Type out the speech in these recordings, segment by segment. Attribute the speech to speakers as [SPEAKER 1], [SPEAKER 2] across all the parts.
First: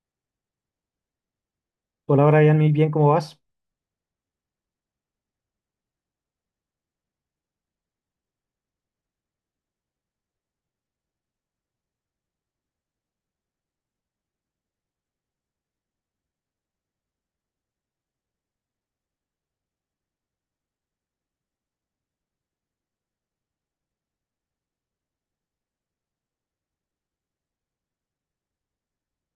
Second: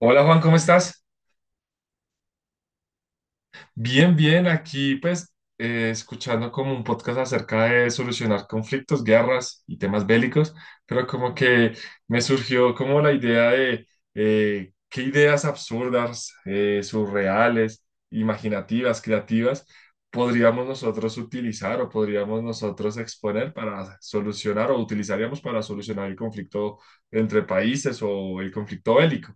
[SPEAKER 1] Hola Juan, ¿cómo estás?
[SPEAKER 2] Hola Brian, muy bien, ¿cómo vas?
[SPEAKER 1] Bien, bien, aquí pues escuchando como un podcast acerca de solucionar conflictos, guerras y temas bélicos, pero como que me surgió como la idea de qué ideas absurdas, surreales, imaginativas, creativas podríamos nosotros utilizar o podríamos nosotros exponer para solucionar o utilizaríamos para solucionar el conflicto entre países o el conflicto bélico.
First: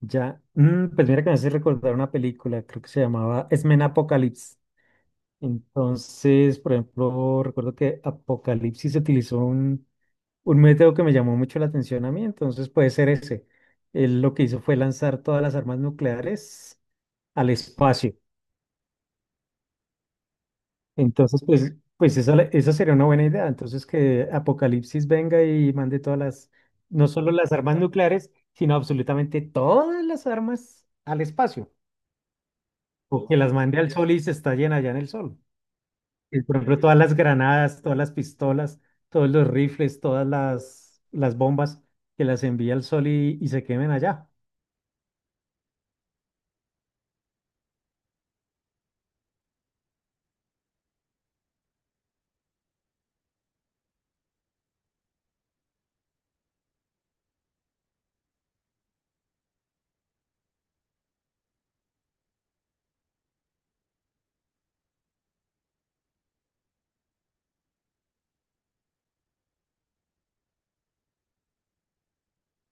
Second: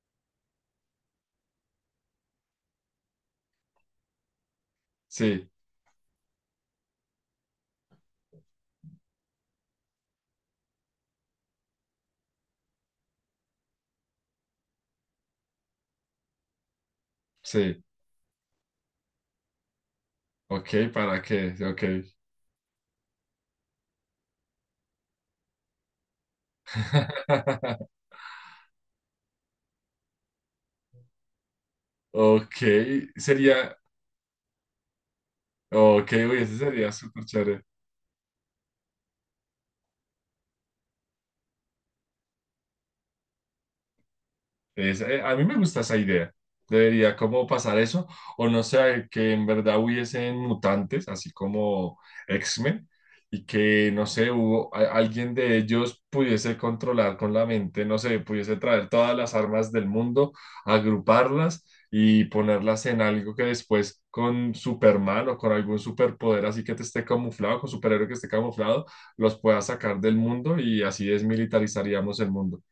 [SPEAKER 2] Ya, pues mira que me hace recordar una película, creo que se llamaba X-Men Apocalypse.
[SPEAKER 1] Sí,
[SPEAKER 2] Entonces, por ejemplo, recuerdo que Apocalipsis utilizó un método que me llamó mucho la atención a mí, entonces puede ser ese. Él lo que hizo fue lanzar todas las armas nucleares al
[SPEAKER 1] sí,
[SPEAKER 2] espacio.
[SPEAKER 1] ok, para
[SPEAKER 2] Entonces,
[SPEAKER 1] qué,
[SPEAKER 2] pues,
[SPEAKER 1] ok.
[SPEAKER 2] esa sería una buena idea. Entonces, que Apocalipsis venga y mande todas las, no solo las armas nucleares, sino absolutamente todas las armas al espacio.
[SPEAKER 1] Ok,
[SPEAKER 2] O que las
[SPEAKER 1] sería,
[SPEAKER 2] mande al sol y se estallen allá en el sol.
[SPEAKER 1] ok, uy,
[SPEAKER 2] Y, por
[SPEAKER 1] ese
[SPEAKER 2] ejemplo,
[SPEAKER 1] sería
[SPEAKER 2] todas las
[SPEAKER 1] súper chévere.
[SPEAKER 2] granadas, todas las pistolas, todos los rifles, todas las bombas que las envía al sol y se quemen allá.
[SPEAKER 1] A mí me gusta esa idea. Debería como pasar eso, o no sé, que en verdad hubiesen mutantes, así como X-Men, y que, no sé, alguien de ellos pudiese controlar con la mente, no sé, pudiese traer todas las armas del mundo, agruparlas y ponerlas en algo que después con Superman o con algún superpoder así que te esté camuflado, con superhéroe que esté camuflado, los pueda sacar del mundo y así desmilitarizaríamos el mundo.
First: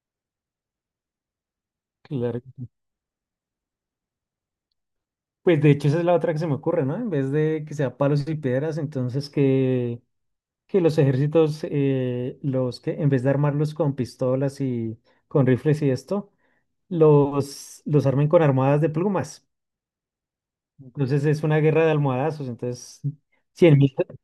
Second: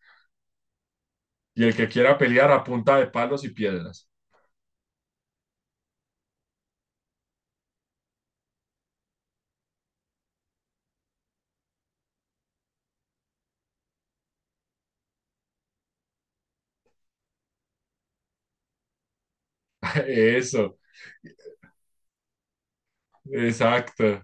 [SPEAKER 1] Y el que quiera
[SPEAKER 2] Claro.
[SPEAKER 1] pelear a punta de palos y piedras.
[SPEAKER 2] Pues de hecho esa es la otra que se me ocurre, ¿no? En vez de que sea palos y piedras, entonces que los ejércitos, los que en vez de armarlos con pistolas y con rifles y esto, los armen con almohadas de plumas.
[SPEAKER 1] Eso,
[SPEAKER 2] Entonces es una guerra de almohadazos. Entonces, 100.000
[SPEAKER 1] exacto.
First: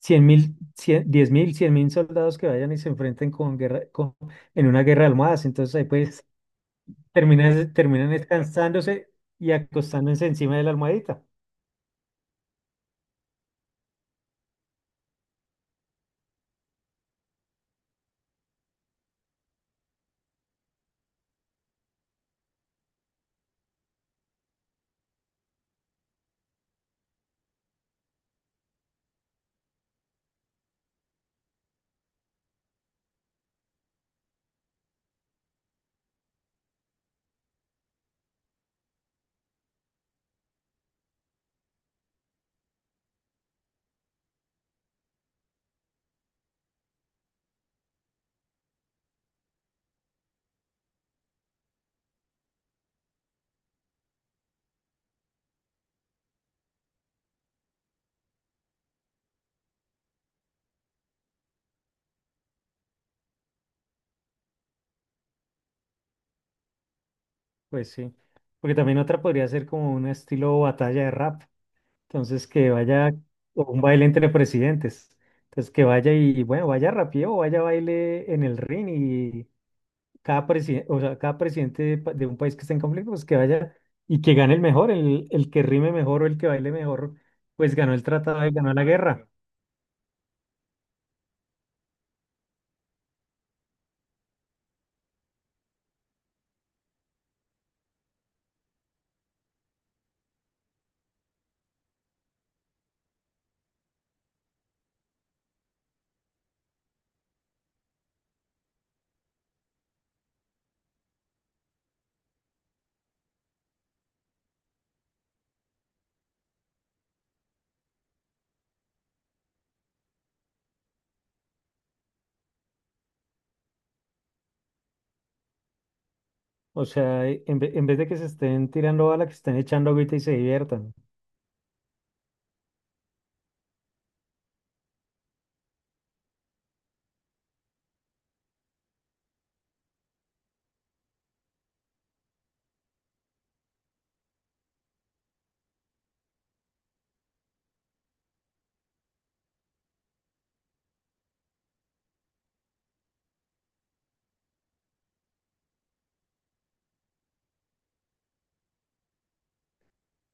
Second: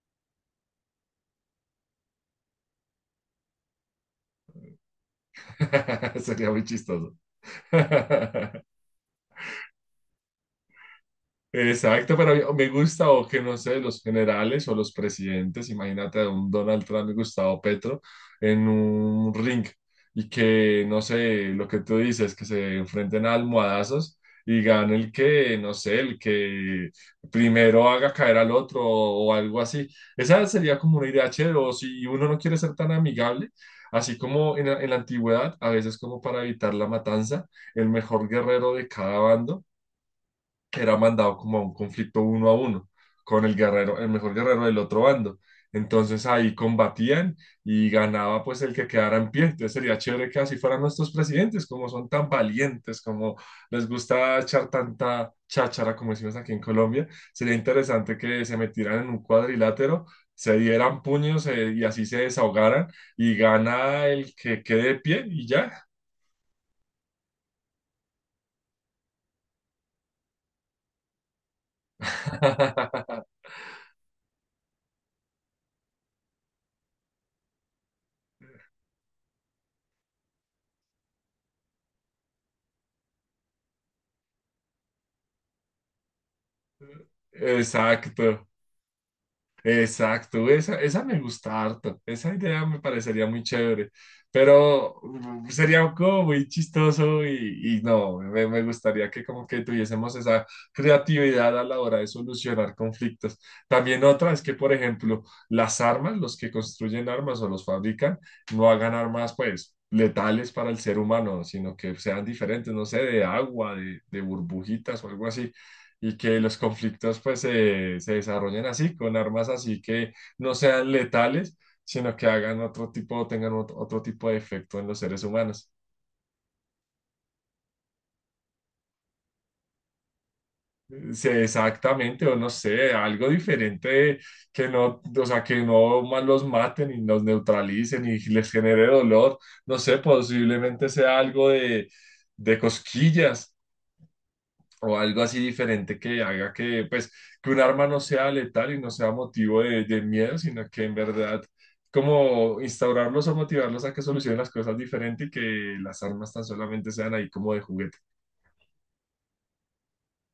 [SPEAKER 2] cien mil, 10.000, 100.000 soldados que vayan y se enfrenten con guerra, en una guerra de almohadas. Entonces ahí pues
[SPEAKER 1] Sería muy chistoso.
[SPEAKER 2] terminan, terminan descansándose y acostándose encima de la almohadita.
[SPEAKER 1] Exacto, pero me gusta o que no sé, los generales o los presidentes, imagínate a un Donald Trump y Gustavo Petro en un ring y que no sé, lo que tú dices, que se enfrenten a almohadazos y gane el que, no sé, el que primero haga caer al otro o algo así. Esa sería como una idea chévere, o si uno no quiere ser tan amigable, así como en la antigüedad, a veces como para evitar la matanza, el mejor guerrero de cada bando que era mandado como a un conflicto uno a uno con el guerrero, el mejor guerrero del otro bando. Entonces ahí combatían y ganaba pues el que quedara en pie. Entonces sería chévere que así fueran nuestros presidentes, como son tan valientes, como les gusta echar tanta cháchara, como decimos aquí en Colombia. Sería interesante que se metieran en un cuadrilátero, se dieran puños y así se desahogaran y gana el que quede de pie y ya.
[SPEAKER 2] Pues sí, porque también otra podría ser como un estilo batalla de rap. Entonces que vaya o un baile entre presidentes. Entonces que vaya y bueno, vaya rapeo, vaya baile en el ring cada presidente, o sea, cada presidente de un país que está en conflicto, pues que vaya y que gane el mejor, el que rime mejor o el que baile mejor, pues ganó el tratado
[SPEAKER 1] Exacto.
[SPEAKER 2] y ganó la guerra.
[SPEAKER 1] Exacto, esa me gusta harto, esa idea me parecería muy chévere, pero sería como muy chistoso y no, me gustaría que como que tuviésemos esa creatividad a la hora de solucionar conflictos. También otra es que, por ejemplo, las armas, los que construyen armas o los fabrican, no hagan armas pues letales para el ser humano, sino que sean diferentes, no sé, de agua, de burbujitas o algo así y que los conflictos pues se desarrollen así, con armas así que no sean letales, sino que hagan otro tipo, tengan otro, otro tipo de efecto en los seres humanos.
[SPEAKER 2] O sea, en vez de que se estén tirando bala, que se estén echando agüita y se diviertan.
[SPEAKER 1] Sí, exactamente, o no sé, algo diferente que no, o sea, que no más los maten y los neutralicen y les genere dolor, no sé, posiblemente sea algo de cosquillas o algo así diferente que haga que, pues, que un arma no sea letal y no sea motivo de miedo, sino que en verdad, como instaurarlos o motivarlos a que solucionen las cosas diferente y que las armas tan solamente sean ahí como de juguete.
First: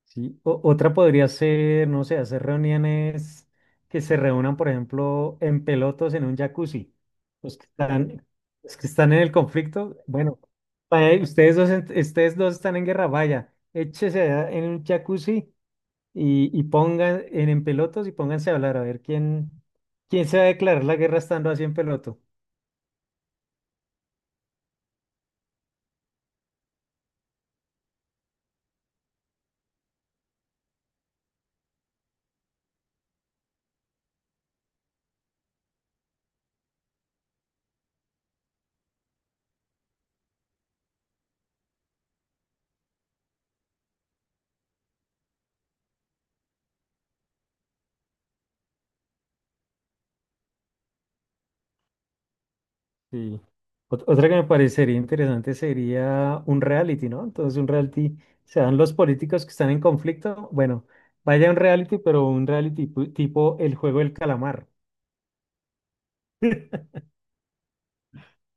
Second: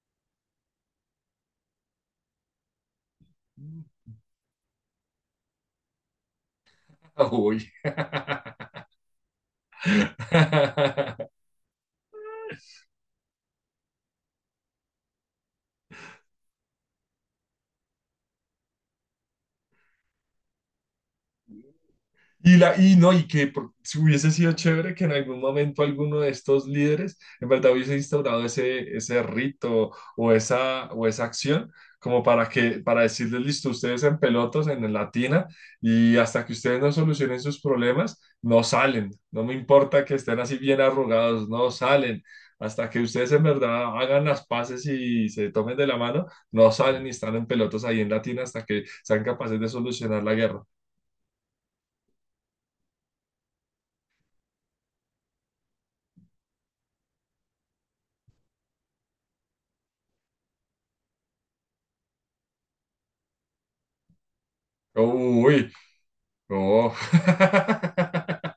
[SPEAKER 2] ¿Sí? Otra podría ser, no sé, hacer reuniones que se reúnan, por ejemplo, en pelotos en un jacuzzi. Los que
[SPEAKER 1] Uy.
[SPEAKER 2] están, los que están en el conflicto, bueno, vaya, ustedes dos, ustedes dos están en guerra, vaya, échese allá en un jacuzzi y pongan en pelotos y pónganse a hablar a ver quién se va a declarar la guerra estando así en peloto.
[SPEAKER 1] Y, la, y no, y que por- si hubiese sido chévere que en algún momento alguno de estos líderes en verdad hubiese instaurado ese, ese rito o esa acción como para que, para decirles, listo, ustedes en pelotos, en la tina, y hasta que ustedes no solucionen sus problemas, no salen. No me importa que estén así bien arrugados, no salen. Hasta que ustedes en verdad hagan las paces y se tomen de la mano, no salen y están en pelotos ahí en la tina hasta que sean capaces de solucionar la guerra.
[SPEAKER 2] Sí. Otra que me parecería interesante sería un reality, ¿no? Entonces un reality, se dan los políticos que están en conflicto, bueno, vaya un reality, pero un reality tipo el juego del calamar.
[SPEAKER 1] Uy, oh.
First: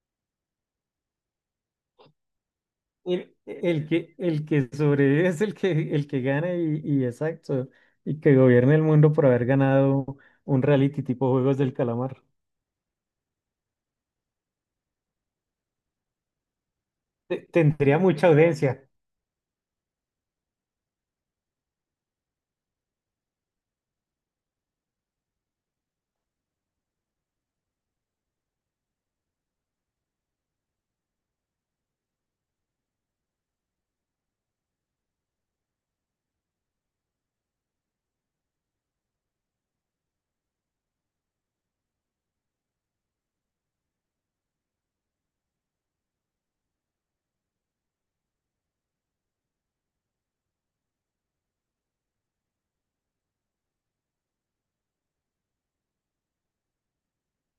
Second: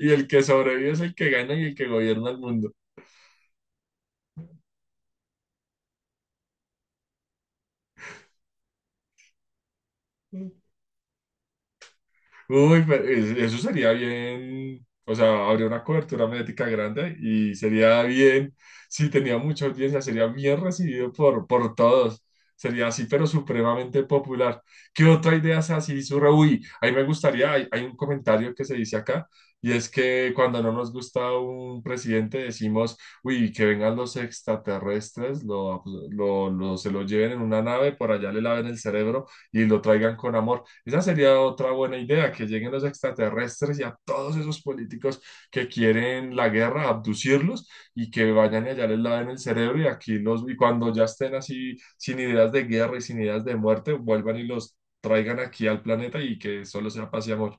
[SPEAKER 1] Y el que sobrevive es el que gana y el que gobierna el mundo.
[SPEAKER 2] El que sobrevive es el que gana y exacto, y que gobierne el mundo por haber ganado un reality tipo Juegos del Calamar.
[SPEAKER 1] Uy, pero es- eso sería bien, o sea, habría una cobertura mediática grande y
[SPEAKER 2] Tendría
[SPEAKER 1] sería
[SPEAKER 2] mucha
[SPEAKER 1] bien,
[SPEAKER 2] audiencia.
[SPEAKER 1] si tenía mucha audiencia, sería bien recibido por todos. Sería así, pero supremamente popular. ¿Qué otra idea es así? Surre, uy, ahí me gustaría, hay un comentario que se dice acá, y es que cuando no nos gusta un presidente decimos, uy, que vengan los extraterrestres, se lo lleven en una nave, por allá le laven el cerebro y lo traigan con amor. Esa sería otra buena idea, que lleguen los extraterrestres y a todos esos políticos que quieren la guerra, abducirlos y que vayan y allá les laven el cerebro y aquí los, y cuando ya estén así sin ideas de guerra y sin ideas de muerte, vuelvan y los traigan aquí al planeta y que solo sea paz y amor.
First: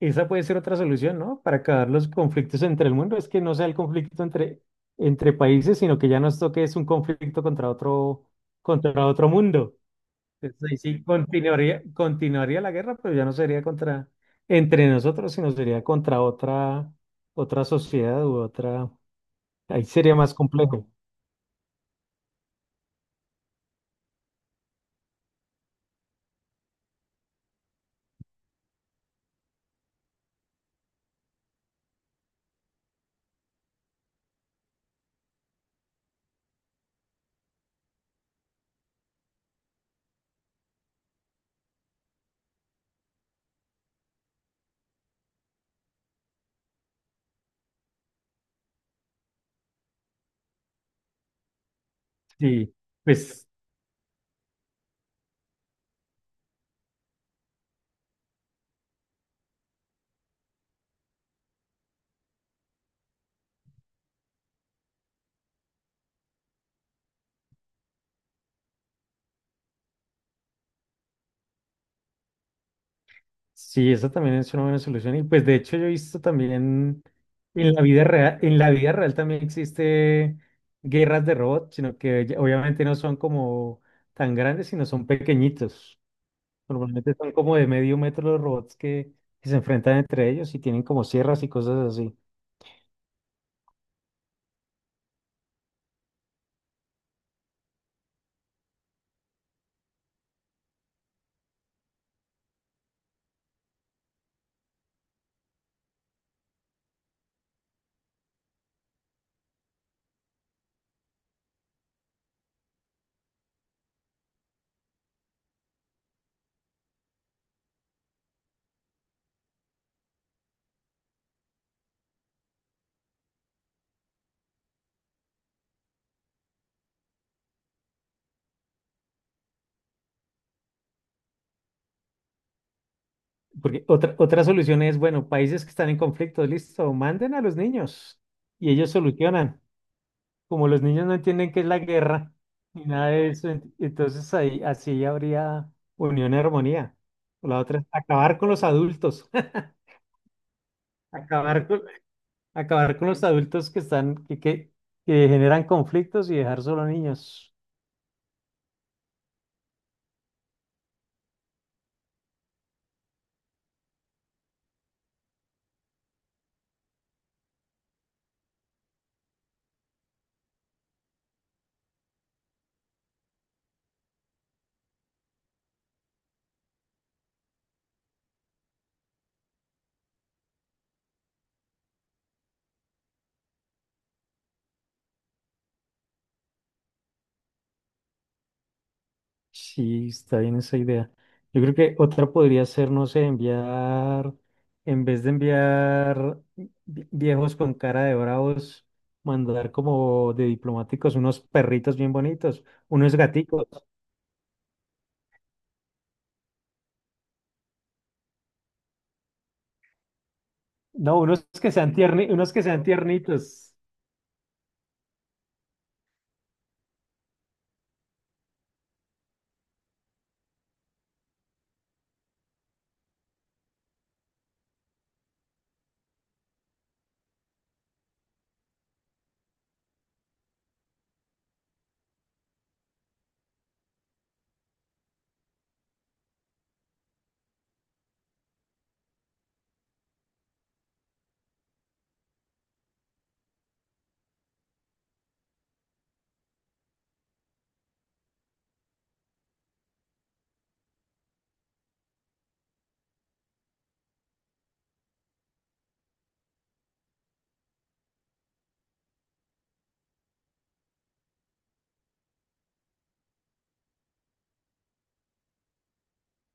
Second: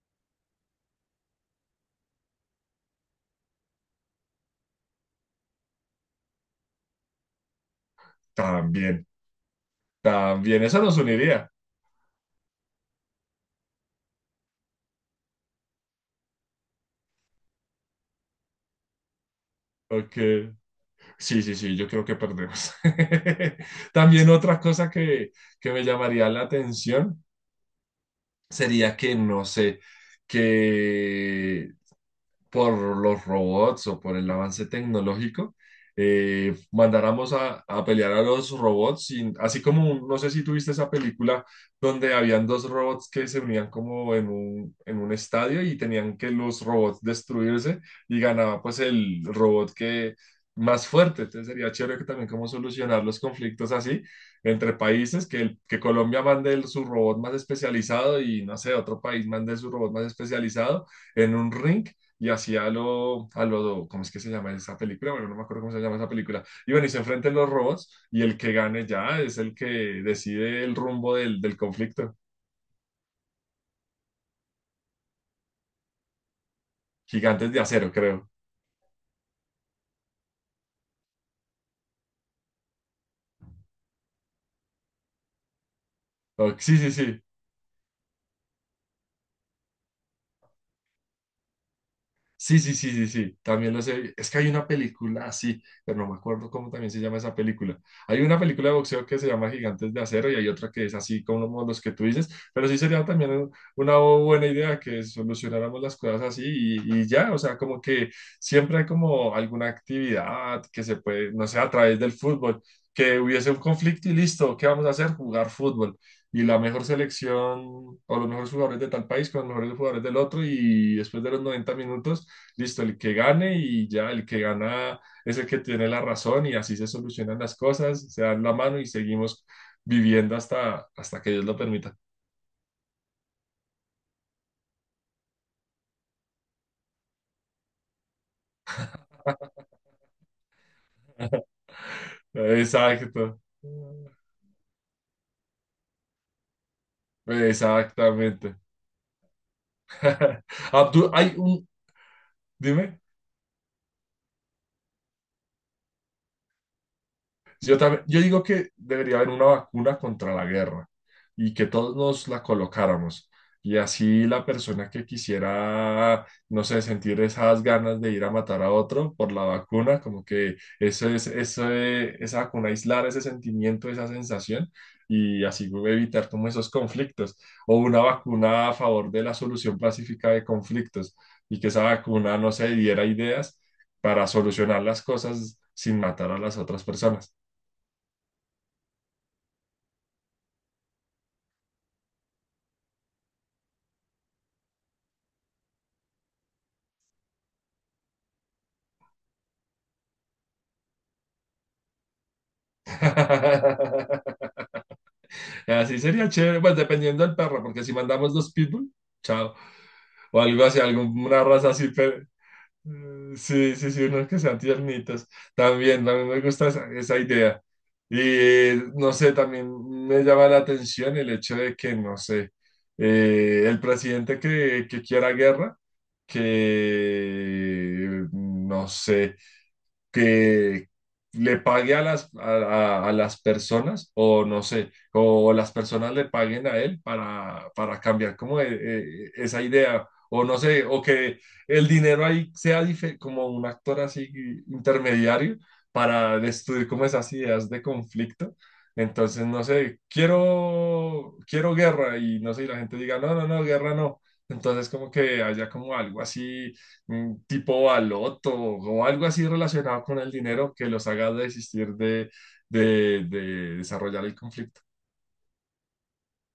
[SPEAKER 2] Esa puede ser otra solución, ¿no? Para acabar los conflictos entre el mundo, es que no sea el conflicto entre países, sino que ya nos toque es un conflicto
[SPEAKER 1] También,
[SPEAKER 2] contra otro mundo.
[SPEAKER 1] también,
[SPEAKER 2] Entonces, ahí
[SPEAKER 1] eso nos
[SPEAKER 2] sí
[SPEAKER 1] uniría.
[SPEAKER 2] continuaría, continuaría la guerra, pero ya no sería contra entre nosotros, sino sería contra otra, otra sociedad u otra. Ahí sería
[SPEAKER 1] Ok.
[SPEAKER 2] más complejo.
[SPEAKER 1] Sí, sí, sí, yo creo que perdemos. También otra cosa que me llamaría la atención sería que, no sé, que por los robots o por el avance tecnológico, mandáramos a pelear a los robots, sin- así como, un- no sé si tuviste esa película donde habían dos robots que se unían como en un estadio y tenían que los robots destruirse y ganaba pues el robot que más fuerte, entonces sería chévere que también como
[SPEAKER 2] Sí,
[SPEAKER 1] solucionar los
[SPEAKER 2] pues
[SPEAKER 1] conflictos así entre países, que, el- que Colombia mande el- su robot más especializado y no sé, otro país mande su robot más especializado en un ring y hacía lo, a lo, ¿cómo es que se llama esa película? Bueno, no me acuerdo cómo se llama esa película. Y bueno, y se enfrentan los robots y el que gane ya es el que decide el rumbo del, del conflicto.
[SPEAKER 2] sí, esa también es una buena solución. Y pues de hecho yo he visto también
[SPEAKER 1] Gigantes de
[SPEAKER 2] en la
[SPEAKER 1] Acero,
[SPEAKER 2] vida
[SPEAKER 1] creo.
[SPEAKER 2] real, en la vida real también existe guerras de robots, sino que obviamente no son como tan grandes, sino son pequeñitos.
[SPEAKER 1] O- sí, sí,
[SPEAKER 2] Normalmente
[SPEAKER 1] sí.
[SPEAKER 2] son como de medio metro los robots que se enfrentan entre ellos y tienen como sierras y cosas así.
[SPEAKER 1] Sí, sí, sí, sí, sí, también lo sé. Es que hay una película así, pero no me acuerdo cómo también se llama esa película. Hay una película de boxeo que se llama Gigantes de Acero y hay otra que es así como los que tú dices, pero sí sería también un- una buena idea que solucionáramos las cosas así y ya, o sea, como que siempre hay como alguna actividad que se puede, no sé, a través del fútbol, que hubiese un conflicto y listo, ¿qué vamos a hacer? Jugar fútbol. Y la mejor selección o los mejores jugadores de tal país con los mejores jugadores del otro y después de los 90 minutos listo, el que gane y ya el que gana es el que tiene la razón y así se solucionan las cosas, se dan la mano y seguimos viviendo hasta, hasta que Dios lo permita.
[SPEAKER 2] Porque otra solución es, bueno, países que están en conflicto, listo, manden a los niños y ellos solucionan. Como los niños no entienden qué es la guerra ni nada de
[SPEAKER 1] Exacto.
[SPEAKER 2] eso, entonces ahí así habría unión y armonía. La otra es acabar con
[SPEAKER 1] Exactamente.
[SPEAKER 2] los adultos,
[SPEAKER 1] Abdul, hay un,
[SPEAKER 2] acabar con, acabar
[SPEAKER 1] dime.
[SPEAKER 2] con los adultos que están, que generan conflictos y dejar solo niños.
[SPEAKER 1] Sí, yo también, yo digo que debería haber una vacuna contra la guerra y que todos nos la colocáramos. Y así la persona que quisiera, no sé, sentir esas ganas de ir a matar a otro por la vacuna, como que eso es- esa vacuna aislar ese sentimiento, esa sensación y así evitar como esos conflictos. O una vacuna a favor de la solución pacífica de conflictos y que esa vacuna, no se diera ideas para solucionar las cosas sin matar a las otras personas.
[SPEAKER 2] Sí, está bien esa idea. Yo creo que otra podría ser, no sé, enviar, en vez de enviar viejos con cara de bravos, mandar como de diplomáticos unos perritos bien bonitos, unos gaticos.
[SPEAKER 1] Así sería chévere, pues dependiendo del perro, porque si mandamos dos pitbull, chao, o algo así,
[SPEAKER 2] No,
[SPEAKER 1] alguna
[SPEAKER 2] unos
[SPEAKER 1] raza
[SPEAKER 2] que
[SPEAKER 1] así,
[SPEAKER 2] sean
[SPEAKER 1] pero
[SPEAKER 2] tierni, unos que sean tiernitos.
[SPEAKER 1] sí, sí, sí, unos que sean tiernitos. También, a mí me gusta esa, esa idea. Y no sé, también me llama la atención el hecho de que, no sé, el presidente que quiera guerra, que, no sé, que le pague a las personas o no sé, o las personas le paguen a él para cambiar como esa idea o no sé, o que el dinero ahí sea dife- como un actor así intermediario para destruir como esas ideas de conflicto. Entonces, no sé, quiero, quiero guerra y no sé, y la gente diga, no, no, no, guerra no. Entonces, como que haya como algo así tipo baloto o algo así relacionado con el dinero que los haga desistir de desarrollar el conflicto.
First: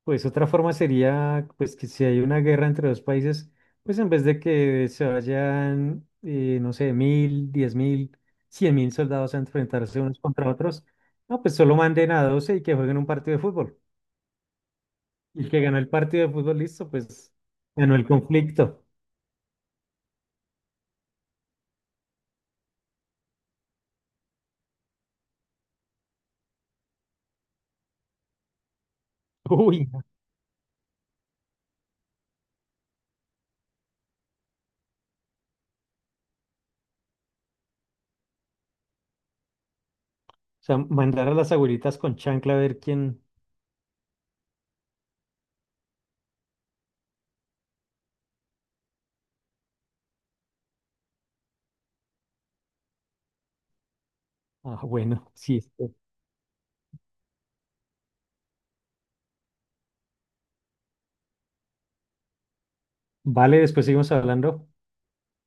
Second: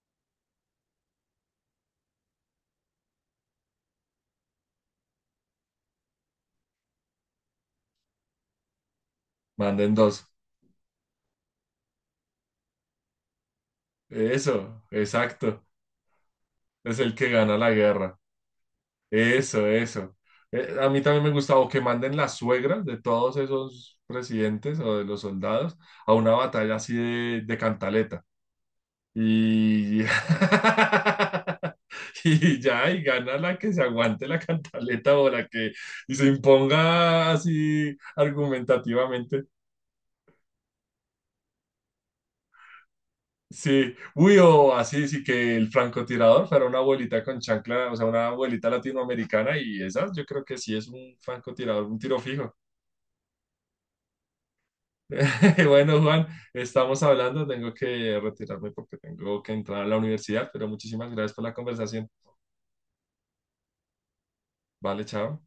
[SPEAKER 2] Pues otra forma sería, pues que si hay una guerra entre dos países, pues en vez de que se vayan, no sé, 1.000, 10.000, cien mil soldados a
[SPEAKER 1] Manden
[SPEAKER 2] enfrentarse unos
[SPEAKER 1] dos.
[SPEAKER 2] contra otros, no, pues solo manden a 12 y que jueguen un partido de fútbol.
[SPEAKER 1] Eso,
[SPEAKER 2] Y el que
[SPEAKER 1] exacto.
[SPEAKER 2] ganó el partido de fútbol, listo,
[SPEAKER 1] Es el que
[SPEAKER 2] pues
[SPEAKER 1] gana la
[SPEAKER 2] ganó el
[SPEAKER 1] guerra.
[SPEAKER 2] conflicto.
[SPEAKER 1] Eso, eso. A mí también me gusta o que manden las suegras de todos esos presidentes o de los soldados a una batalla así de cantaleta.
[SPEAKER 2] Uy, no, o
[SPEAKER 1] Y, y ya, y gana la que se aguante la cantaleta o la que se imponga así argumentativamente.
[SPEAKER 2] sea, mandar a las abuelitas con chancla a ver quién.
[SPEAKER 1] Sí, uy, o así, sí que el francotirador fuera una abuelita con chancla, o sea, una abuelita latinoamericana y esas yo creo que sí es un francotirador, un tiro fijo.
[SPEAKER 2] Ah, bueno, sí.
[SPEAKER 1] Bueno, Juan, estamos hablando, tengo que retirarme porque tengo que entrar a la universidad, pero muchísimas gracias por la conversación.
[SPEAKER 2] Vale, después seguimos hablando.
[SPEAKER 1] Vale, chao.